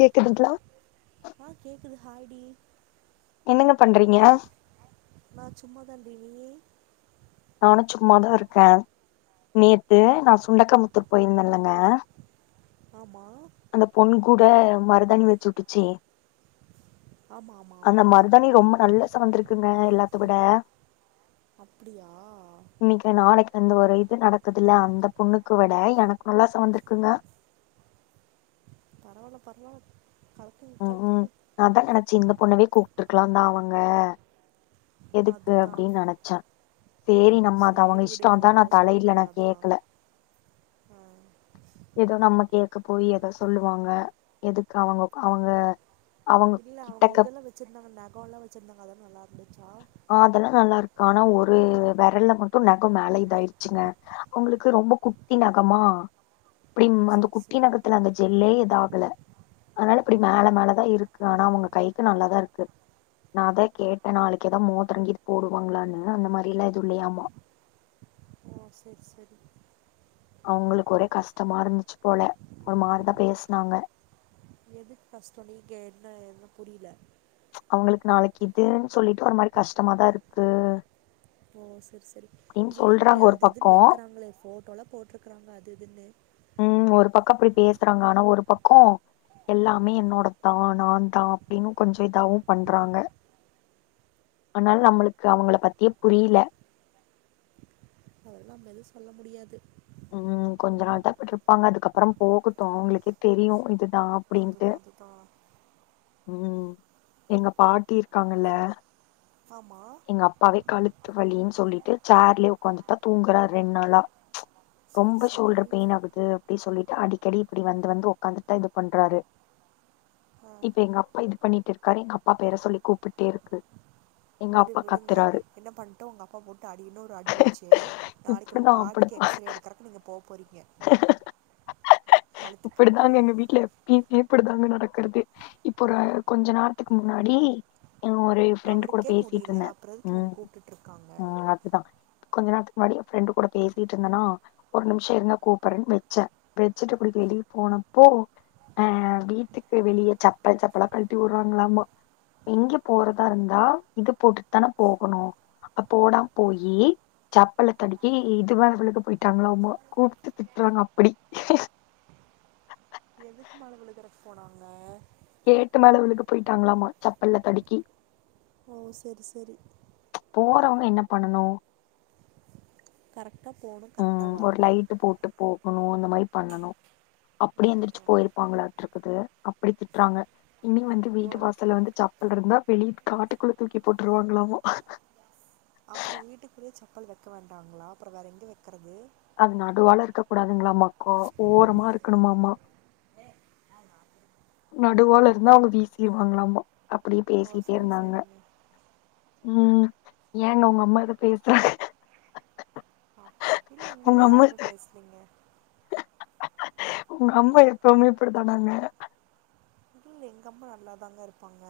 கேக்குதுங்களா ஆ கேக்குது ஹாய் டி என்னங்க பண்றீங்க நா சும்மா தாண்டி நீயி நானும் சும்மாதா இருக்கே நேத்து நா சுண்டக்கமுத்தூர் போயிருந்தேலங்க ஆமா அந்த பொண்ணு கூட மருதாணி வச்சு வுட்டுச்சே ஆமாம் ஆமாம் அந்த ஆமாம் மருதாணி ரொம்ப நல்ல செவந்திருக்குங்க எல்லாத்த விட அப்டியா இன்னிக்கா நாளைக்கு அந்த ஒரு நடக்குது இல்ல அந்த பொண்ணுக்கு விட எனக்கு நல்லா செவந்திருக்குங்க பரவால்ல பரவால்ல கலக்குங்க ம் ம் கலக்குங்க நா அதா நெனச்சு இந்த பொண்ணவே கூப்டுருக்கலா தா அவுங்க எதுக்கு அதுதான் அப்டின்னு நெனச்சே சேரி நம்ம அத சரி அவுங்க இஷ்டோ விடுங்க இது அதா நா நம்மளால சொல்ல தலையிடல முடியாது நா அதான் கேக்கல ஆ எதோ நம்ம கேக்க போய் எதோ சொல்லுவாங்க எதுக்கு அவுங்க க அவுங்க இல்ல அவுங்க இதெல்லா வச்சிருந்தாங்க நெகோ ல்லா வச்சிருந்தாங்க அதெல்லா நல்லா இருந்துச்சா அ அதெல்லா நல்லா இருக்கு ஆனா ஒரு வெரல்ல மட்டு நெகோ மேல இதாயிருச்சுங்க அவுங்களுக்கு ரொம்ப குட்டி நெகமா அப்டி ஓ அந்த சரி குட்டி சரி நெகத்துல அந்த ஜெல்லே இதாகல அதனால இப்டி மேல மேலதா இருக்கு ஆனா அவுங்க கைக்கு நல்லாதா இருக்கு நா அதா கேட்டே நாளைக்கி எதா மோதரோகிது போடுவாங்களான்னு அந்த மாரி எல்லா எது இல்லையாமா ஓ செரி செரி அவுங்களுக்கு ஒரே கஷ்டமா இருந்துச்சு போல ஒரு மாரிதா பேசுனாங்க எதுக்கு கஷ்டோ நீங்க என்ன என்ன புரில அவுங்களுக்கு நாளைக்கி இதுன்னு சொல்லிட்டு ஒரு மாரி கஷ்டமாதா இருக்கு ஓ செரி செரி அப்டின்னு இல்லைங்களே சொல்றாங்க ஒரு அது இதுன்னு பக்கோ வக்கிறாங்களே ஃபோட்டோலா போட்ருக்குறாங்க அது இதுன்னு ம் ஒரு பக்க அப்டி பேசுறாங்க ஆனா ஒரு பக்கோ எல்லாமே என்னோட தா நா தா அப்டின்னு கொஞ்ச இதாவு பண்றாங்க ஆனாலு நம்ளுக்கு அவுங்கள பத்தியே புரில அதெல்லா நம்ம எது சொல்ல முடியாது ம் கொஞ்ச நாள் தா இப்டி இருப்பாங்க அதுக்கப்பறம் போகட்டு அவுங்களுக்கே தெரியு இது தா அப்டின்ட்டு அதுதான் அதுதான் ம் எங்க பாட்டி இருக்காங்கல்ல ஆமா எங்க அப்பாவே கழுத்து வலின்னு சொல்லிட்டு சேர்லயே உக்காந்து தா தூங்குறாரு ரெண் நாளா சரி ரொம்ப சரி ஷோல்டர் பெயின் ஆகுது அப்டின்னு சொல்லிட்டு அடிக்கடி இப்டி வந்து வந்து ஒக்க்காந்துட்டு தா இது பண்றாரு ஆ இப்ப எங்க அப்பா இது பண்ணிட்டு இருக்காரு எங்க அப்பா பேர சொல்லி கூப்பிட்டே இருக்கு எங்க விடு அப்பா விடுங்க கத்துறாரு என்ன பண்ணட்டோ உங்க அப்பா போட்டு அடின்னு ஒரு அடி வெச்சு நாளிக்கி உன் இப்படிதான் பாட்டுக்கு அப்படிதான் எக்ஸ்ரே எடு கரெக்ட் நீங்க போ போறீங்க இப்பிடிதாங்க எங்க வீட்ல ப்‌டி தாங்க நடக்கிறதே இப்போ ஒரு கொஞ்ச நேரத்துக்கு முன்னாடி ஒரு ஃபிரெண்ட்டு கூட அவருக்கே பேசிட்டு முடியல இருந்தே அப்புறம் எதுக்கு இவங்க கூப்பிட்டுட்ருக்காங்க ஆ தா கொஞ்ச நேரத்துக்கு முன்னாடி ஏ ஃப்ரெண்டு் கூட பேசிட்டு இருந்தேன்னா ஒரு நிமிஷ இருங்க கூப்புரனு வெச்சே வெச்சிட்டு இப்டி வெளிய போனப்போ ஆ வீட்டுக்கு வெளியே செப்பல் செப்பலா கழுட்டி விட்றாங்களாமா எங்க போறதா இருந்தா இது போட்டு தானே போகணு ஆ போடாம போயி செப்பல்ல தடுக்கி இதுவ மேல போயிட்டாங்களா கூப்டு திட்டுறாங்க அப்டி எதுக்கு மேல விழுக்குறக்கு போனாங்க கேட்டு மேல விழுக போய்ட்டாங்களாமா செப்பல்ல தடுக்கி ஓ செரி செரி போறவங்க என்ன பண்ணனு கரெக்டா போணு ம் ஒரு லைட் போட்டு போகணு அந்த மாரி பண்ணனு அப்டி எந்திரிச்சு அதுதான் போயிரு பப்பாங்களா இருக்குது அப்டி திட்றாங்க இன்னி வந்து ஓ வீட்டு வாசல வந்து செப்பல் இருந்தா வெளிய காட்டுக்குள்ள தூக்கி போட்டுருவாங்களாமா அப்றோ வீட்டுக்குள்ளே செப்பல் வைக்க வேண்டாங்களா அப்றோ வேற எங்க வைக்கறது அது நடுவால இருக்க கூடாதுங்களாமா ஓரமா இருக்கணுமா நடுவால இருந்தா அவங்க வீசிருவாங்களாமா அப்டியே ஓ பேசிட்டே சரி இருந்தாங்க சரிங்க ம் ஏங்க உங்க அம்மா எது பேச இல்ல இங்கல்லா யாருமே பேசலிங்க உங்க அம்மா எப்பவுமே இப்டி தானாங்க இல்ல எங்கம்மா நல்லாதாங்க இருப்பாங்க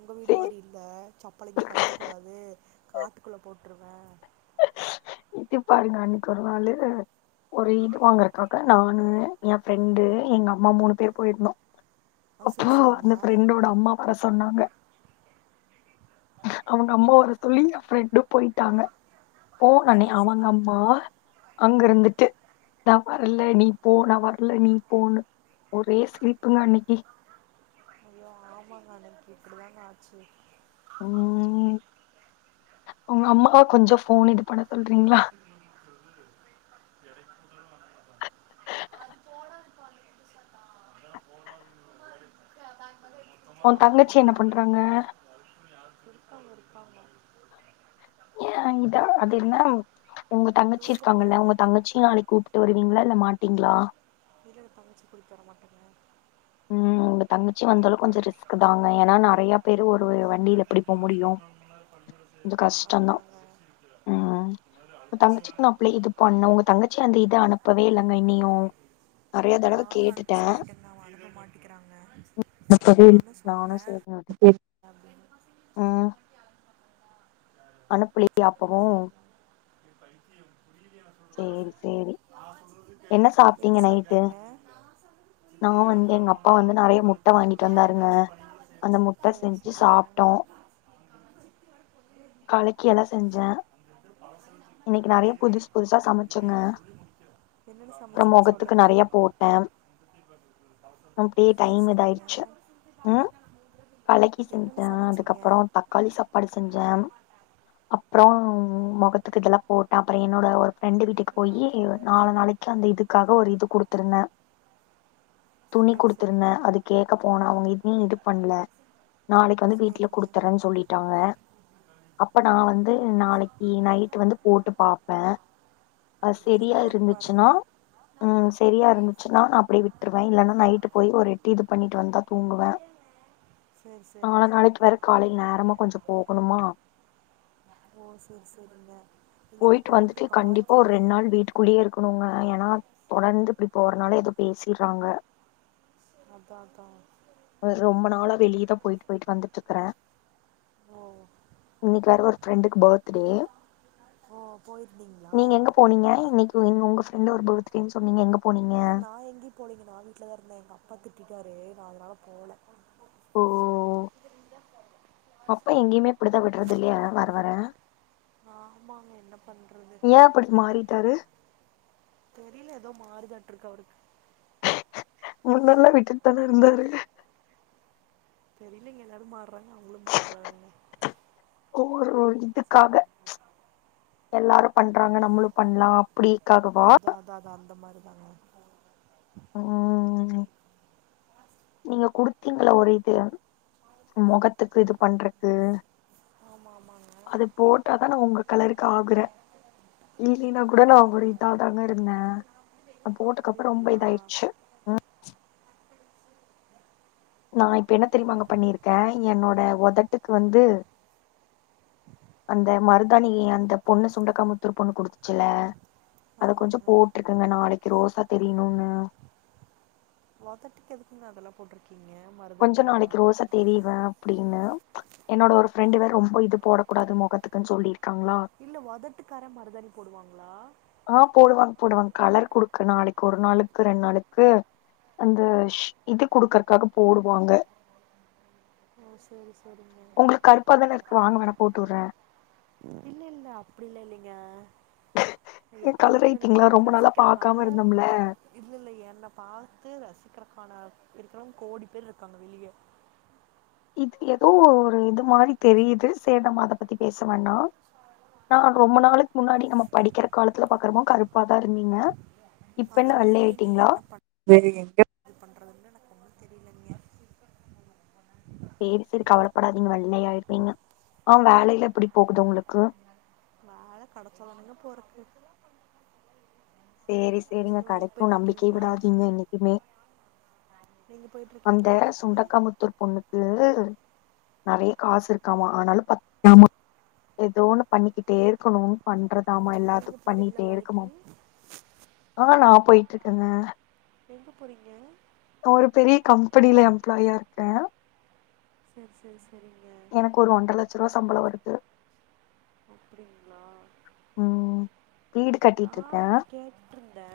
உங்க வீடு சே மாரி இல்ல செப்பள இங்க கழட்ட கூடாது காட்டுக்குள்ள போட்டுருவே தத்தி பாருங்க அன்னிக்கி ஒரு நாளு ஒரு இது வாங்குதுக்காக நானு ஏ ஃப்ரெண்டு எங்க அம்மா மூணு பேரு போயிருந்தோ ஆ அப்போ செரி செரிங்க இந்த ஃபிரண்டோட அம்மா வர சொன்னாங்க அவங்க அம்மா வர சொல்லி ஏ ஃப்ரெண்டு போயிட்டாங்க போ பண்ணி செரி அவங்க செரிங்க அம்மா அங்க இருந்துட்டு நா வரல நீ போ நான வரல நீ போன்னு ஒரே சிரிப்புங்க அன்னிக்கி ஐய்யோ ஆமாங்க அன்னிக்கி இப்டிதாங்க ஆச்சு ம் உங்க அம்மா [inaudible] அது போடதுப்ப [inaudible] ப வ ஊ தங்கச்சி என்ன பண்றாங்க இருக்கா இருக்காங்க இதா அது இருந்தா உங்க தங்கச்சி தூங்க இருக்காங்கல்ல போறாங்க உங்க தங்கச்சிய நாளைக் கூப்பி ட்டு வருவீங்களா இல்ல மாட்டிங்களா இல்லல்ல தங்கச்சியா கூட்டிட்டு வர மாட்டேங்க ம் உங்க தங்கிச்சி வந்தாலு கொஞ்ச ரிஸ்க் தாங்க ஏன்னா நெறையா அதுதாங்க உ தங்கச்சிக்கு நா அப்ளே இது பண்ணு உங்க தங்கச்சி அந்த இத அனுப்பவே இல்லங்க இனி அப்றோ நறைய தடவ கேட்டுட்டே அவுங்க அனுப்ப மாட்டிக்கிறாங்க அனுப்பவே இல்ல நானு சொன்னே சேரின்னு விட்டுட்டே அனுப்புலயா அப்பவு [unintelligible] சேரி சேரி என்ன சாப்ட்டீங்க நைட்டு சாப்ட்டீங்க நா வந்து எங்க அப்பா வந்து நெறைய முட்ட வாங்கிட்டு வந்தாருங்க அந்த முட்ட சேரி செஞ்சு சேரி சாப்ட்டோ ஆ காலைக்கு என்ன செஞ்ச இது இது புதுசா இது சமைச்சேங்க இது சொல்லி முடிக்கிது என்னென்ன அப்றோ சமைச்சிங்க மொகத்துக்கு சொல்லுங்க நெறைய போட்டே அப்டியே செர் டைம் செரிங்க இதாயிடுச்சு ம் கலக்கி என்னங்க செஞ்சே சமைச்சிங்க அதுக்கப்றோ தக்காளி சாப்பாடு செஞ்சே அப்புற முகத்துக்கு இதெல்லா போட்டே அப்புற என்னோட ஒர் ஃப்ரெண்டு வீட்டுக்கு போய் நாலு நாளைக்கு அந்த இதுக்காக ஒரு இது குடுத்துருந்தே துணி சரி குடுத்துருந்தே சரிங்க அது கேக்க போன அவ வீட்லயு இது பண்ணல நாளைக்கு வந்து வீட்ல சரிங்க குடுத்தறே சொல்லி ட்டாங்க அப்ப நா வந்து நாளைக்கு நைட் வந்து போட்டு பாப்பே அது சரி செரியா போட்டு பாருங்க இருந்துச்சுன்னா ம் சரியா இருந்துச்சுன்னா நா அப்டியே விட்டுருவே இல்லன்னா நைட்டு போய் ஒரு எட்டு இது பண்ணிட்டு வந்தா தூங்குவே செர் செரி நாள நாளைக்கு வேற காலைல நேரமா கொஞ்ச போகணுமா ஓ செரி செரிங்க போயிட்டு வந்துட்டு கண்டிப்பா ஒரு ரெண்டு நாள் வீட்டு குள்ளயே இருக்கணுங்க ஏன்னா தொடர்ந்து இப்டி போறனால எதோ பேசிறாங்க அதா அதா ரொம்ப நாளா வெளியதா போயிட்டு போயிட்டு வந்துட்டு இருக்கறே ஓ இன்னைக்கு வேற ஒரு ஃப்ரெண்டுக்கு பர்த்டே ஓ போயிருந்தீங் நீங்க எங்க போனீங்க இன்னைக்குங் உங்க ஃப்ரெண்டோட பர்த்டேன்னு சொன்னீங்க எங்க போனீங்க இல்ல நா எங்கேயு போலீங்க நா வீட்டல தா இருந்தங்க எங்க அப்பா திட்டிட்டாரு நா அதனால போல ஓ அப்பா எங்கேயுமே இப்டிதா விட்றது இல்லையா வர வர ஆமாங்க என்ன பண்றது ஏ அப்டி மாறிட்டாரு தெரில எதோ மாறுதாட்டு இருக்கு அவருக்கு முன்னல்லா விட்டுட்டு தான இருந்தாரு தெரிலைங்க எல்லாரு மாறாங்க அவுங்களு மாறாங்க கோ ஒரு இதுக்காக எல்லாரு பண்றாங்க நம்மளு பண்லா அப்டிக்காக அதா அதா அதா அந்த மாரி தாங்க ம் நீங்க குடுத்தீங்கள ஒரு இது மொகத்துக்கு இது பண்றக்கு ஆமா ஆமாங்க அத போட்டாதா நா உங்க கலருக்கு ஆகரே இல்லினா கூட நா ஒரு அப்டிங்களா இதாதாங்க இருந்தே அது போட்டதுக்கப்றோ ரொம்ப அப்டிங்களா இதாயிருச்சு நா இப்ப என்ன தெரியுமாங்க பண்ணிருக்கே என்னோட உதட்டுக்கு வந்து அந்த மருதாணி அந்த பொண்ணு சுண்டக்காமுத்தூர் பொண்ணு குடுத்துச்சுல அத கொஞ்சோ ஆமாங்க போட்டுருக்கங்க நாளைக்கு ரோசா தெரியணுனு ஒதட்டுக்கு எதுக்குங்க அதல்லா போட்ருக்கீங்க மருதாணி கொஞ்ச எல்லா நாளைக்கு ரோஸ்ஸ தெரிவே அப்டின்னு என்னோட ஒரு ஃப்ரெண்டு வேற ரொம்ப இது போடக்கூடாது மொகத்துக்குன் சொல்லியிருக்காங்ளா இல்ல ஒதட்டுக்காரா மருதாணி போடுவாங்களா அ போடுவாங் போடுவாங் கலர் குடுக்க நாளைக்கு ஒரு நாளுக்கு ரெண் நாளுக்கு அந்த ஷ் இது குடுக்கறக்காக போடுவாங்க ஓ செரி செரிங்க உங்களுக்கு கருப்பா தானே இருக்கு வாங்க வேணா போட்டு விடுறே இல்ல இல்ல அப்டில்லா இல்லைங்க ஏ எப்டி கலர் வந்தாலு என்ன ஆயிட்டீங்களா பாத்து ரொம்ப நாளா ரசிக்கறக்கான பாக்காம இருந்தோம்ல இல்ல இல்ல என்னப் பாத்து ரசிக்கறக்கான இருக்கறவங் கோடி பேர் இருக்காங்க வெளிய இது எதோ ஒரு இது மாரி தெரியுது சேர் நம்ம அத பத்தி பேச வேணா நா ரொம்ப நாளுக்கு முன்னாடி நம்ம படிக்கிற காலத்துல பாக்குறப்போ கருப்பாதா இருந்தீங்க இப்பென்ன வெள்ளை ஆயிட்டிங்களா சரி எங்கது பண்றதுன்னு எனக்கு ஒன்னு தெரியலங்க சேரி சேரி கவலப்படாதீங்க வெள்ளை ஆயிருவீங்க அ வேலையிலா எப்டி போகுது உங்களுக்கு வேல கெடச்சா தானுங்க போறக்கு சேரி சேரிங்க நீங்க வேலைக்கு கெடைக்கு நம்பிக்கைய போயிட்ருக்கீங்களா விடாதீங்க என்னைக்குமே நீங்க அந்த போயிட்ருக்கீங்களா வேலைக்கு சுண்டக்காமுத்தூர் பொண்ணுக்கு நறைய காசு இருக்காமா அனால எதோ ஒன்னு பண்ணிக்கிட்டே இருக்கணு பண்றதாமா நீங்க எல்லாத்துக்கு போறீங்களா பண்ணிட்டே இருக்குமா வேலைக்கு அ நல்லா போயிட்டு இருக்குங்க எங்க போறீங்க நா ஒரு பெரிய கம்பெனில எம்ப்ளாயியா இருக்க செர் செர் செரிங்க எனக்கு ஒரு ஒன்ற லட்ச ருவா சம்பளோ வருது அப்டிங்களா ம் வீடு நா கட்டிட்டு இருக்கே இங்க கேட்டுருந்தே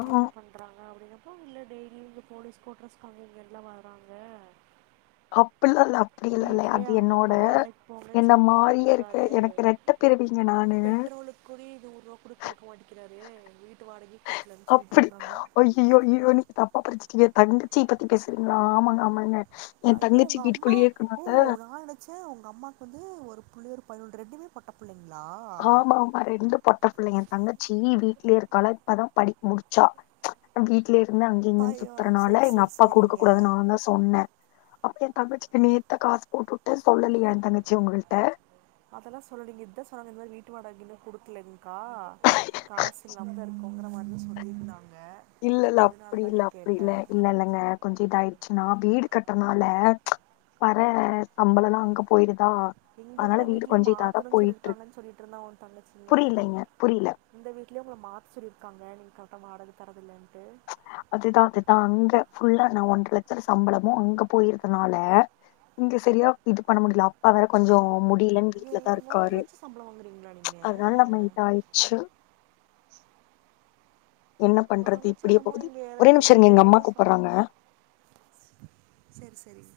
ஆ என்ன பண் றாங்க அப்டின்னப்போ இங்க டெய்லி இங்க போலீஸ் கோட்ரஸ்க்கு அங்க இங்கன்ல்லா வராங்க அப்பில்லா இல்ல அப்டியலா இல்ல அது அவங்க என்னோட அப்பா வேலைக்கு போங்கன்னு என்ன சொல்லி மாரியே இருக்க திட்டிட்ருக்காரு எனக்கு ரெட்டப் பிறவீங்க நானு குடி நூறுவா கூட குடுக்க மாட்டேக்கிறாரு வீட்டு வாடகையு குடுக்லன்னு சொல்லிட்டு இருந்தாங்க அய்யோ அய்யோ நீக தப்பா புரிச்சுட்டிங்க தங்கச்சிய பத்தி பேசுறீங்களா ஆமாங்க ஆமாங்க என் அய்யோ தங்கச்சி உங்க அம்மா வீட்டுக்குள்ளேயே ஓ இருக்கனால நா நென ச்சே உங்க அம்மாக்கு வந்து ஒரு பிள்ள ஒரு பயன் ஒன்னு ரெண்டுமே பொட்ட பிள்ளைங்களா ஆ ரெண்டு பொட்ட பிள்ளைங்க என் தங்கச்சி வீட்லே இருக்காலா இப்பதா படிப்பு முடிச்சா வீட் வீட்லே இருந்து அங்க இங்க பைய சுத்துறனால சேரி எங்க சேரி அப்பா குடுக்க சேரிங்க கூடாது நான்தா சொன்னே அப்பறோ என் தங்கச்சிக்கு நேத்துதா காசு போட்டு உட்டே சொல்லலயா என் தங்கச்சி உங்கள்ட்ட அதெல்லா சொல்லலீங்க இதா சொன்னங்க இந்த மாரி வீட்டு வாடக இன்னு குடுக்கலன்னு கா காசு இல்லாம இருக்கோங்கிற மாரி சொல்லியிருந்தாங்க இல்ல இல்ல அதனால அப்டி இல்ல தாங்க அப்டி கேட்ட இல்ல இல்ல இல்லங்க கொஞ்சோ இதாயிருச்சுன்னா வீடு கட்டுறனால வர சம்பளோல்லா அங்க போயிருதா எங்க இருக்க வீட்லேயே மாத்தணு சொல்லிருக்காங்கன்னு சொல்லிட்டு இருந்தா ஒன் தங்கச்சிங்க புரியலைங்க புரியல இந்த வீட்லே உங்கள மாத்த சொல்லியிருக்காங்க நீங்க கரெக்டாக வாடக தரதில்லன்ட்டு அதுதா அதுதா அங்க ஃபுல்லா நா ஒன்றர லட்ச சம்பளமு அங்க போயிருதுனால இங்க செரியா இது பண்ண முடில அப்பா வேற கொஞ்சோ முட் முடிலன்னு ஏ வீட்லதா ஏ ஒன்ற இருக்காரு லட்ச சம்பளோ வாங்குறீங்களா நீங்க அதனால நம்ம இதாயிடுச்சு என்ன உங்க பண்றது தங்கச்சி இப்டியே என்னமோ போகுது நீங்க ஒரே ஏழாயரத்தி நிமிஷோ ஐநூறுவா இருங்க எங்க எட்டாயருவா அம்மா தா கூப்பறாங்க சம்பளோ செரி செரி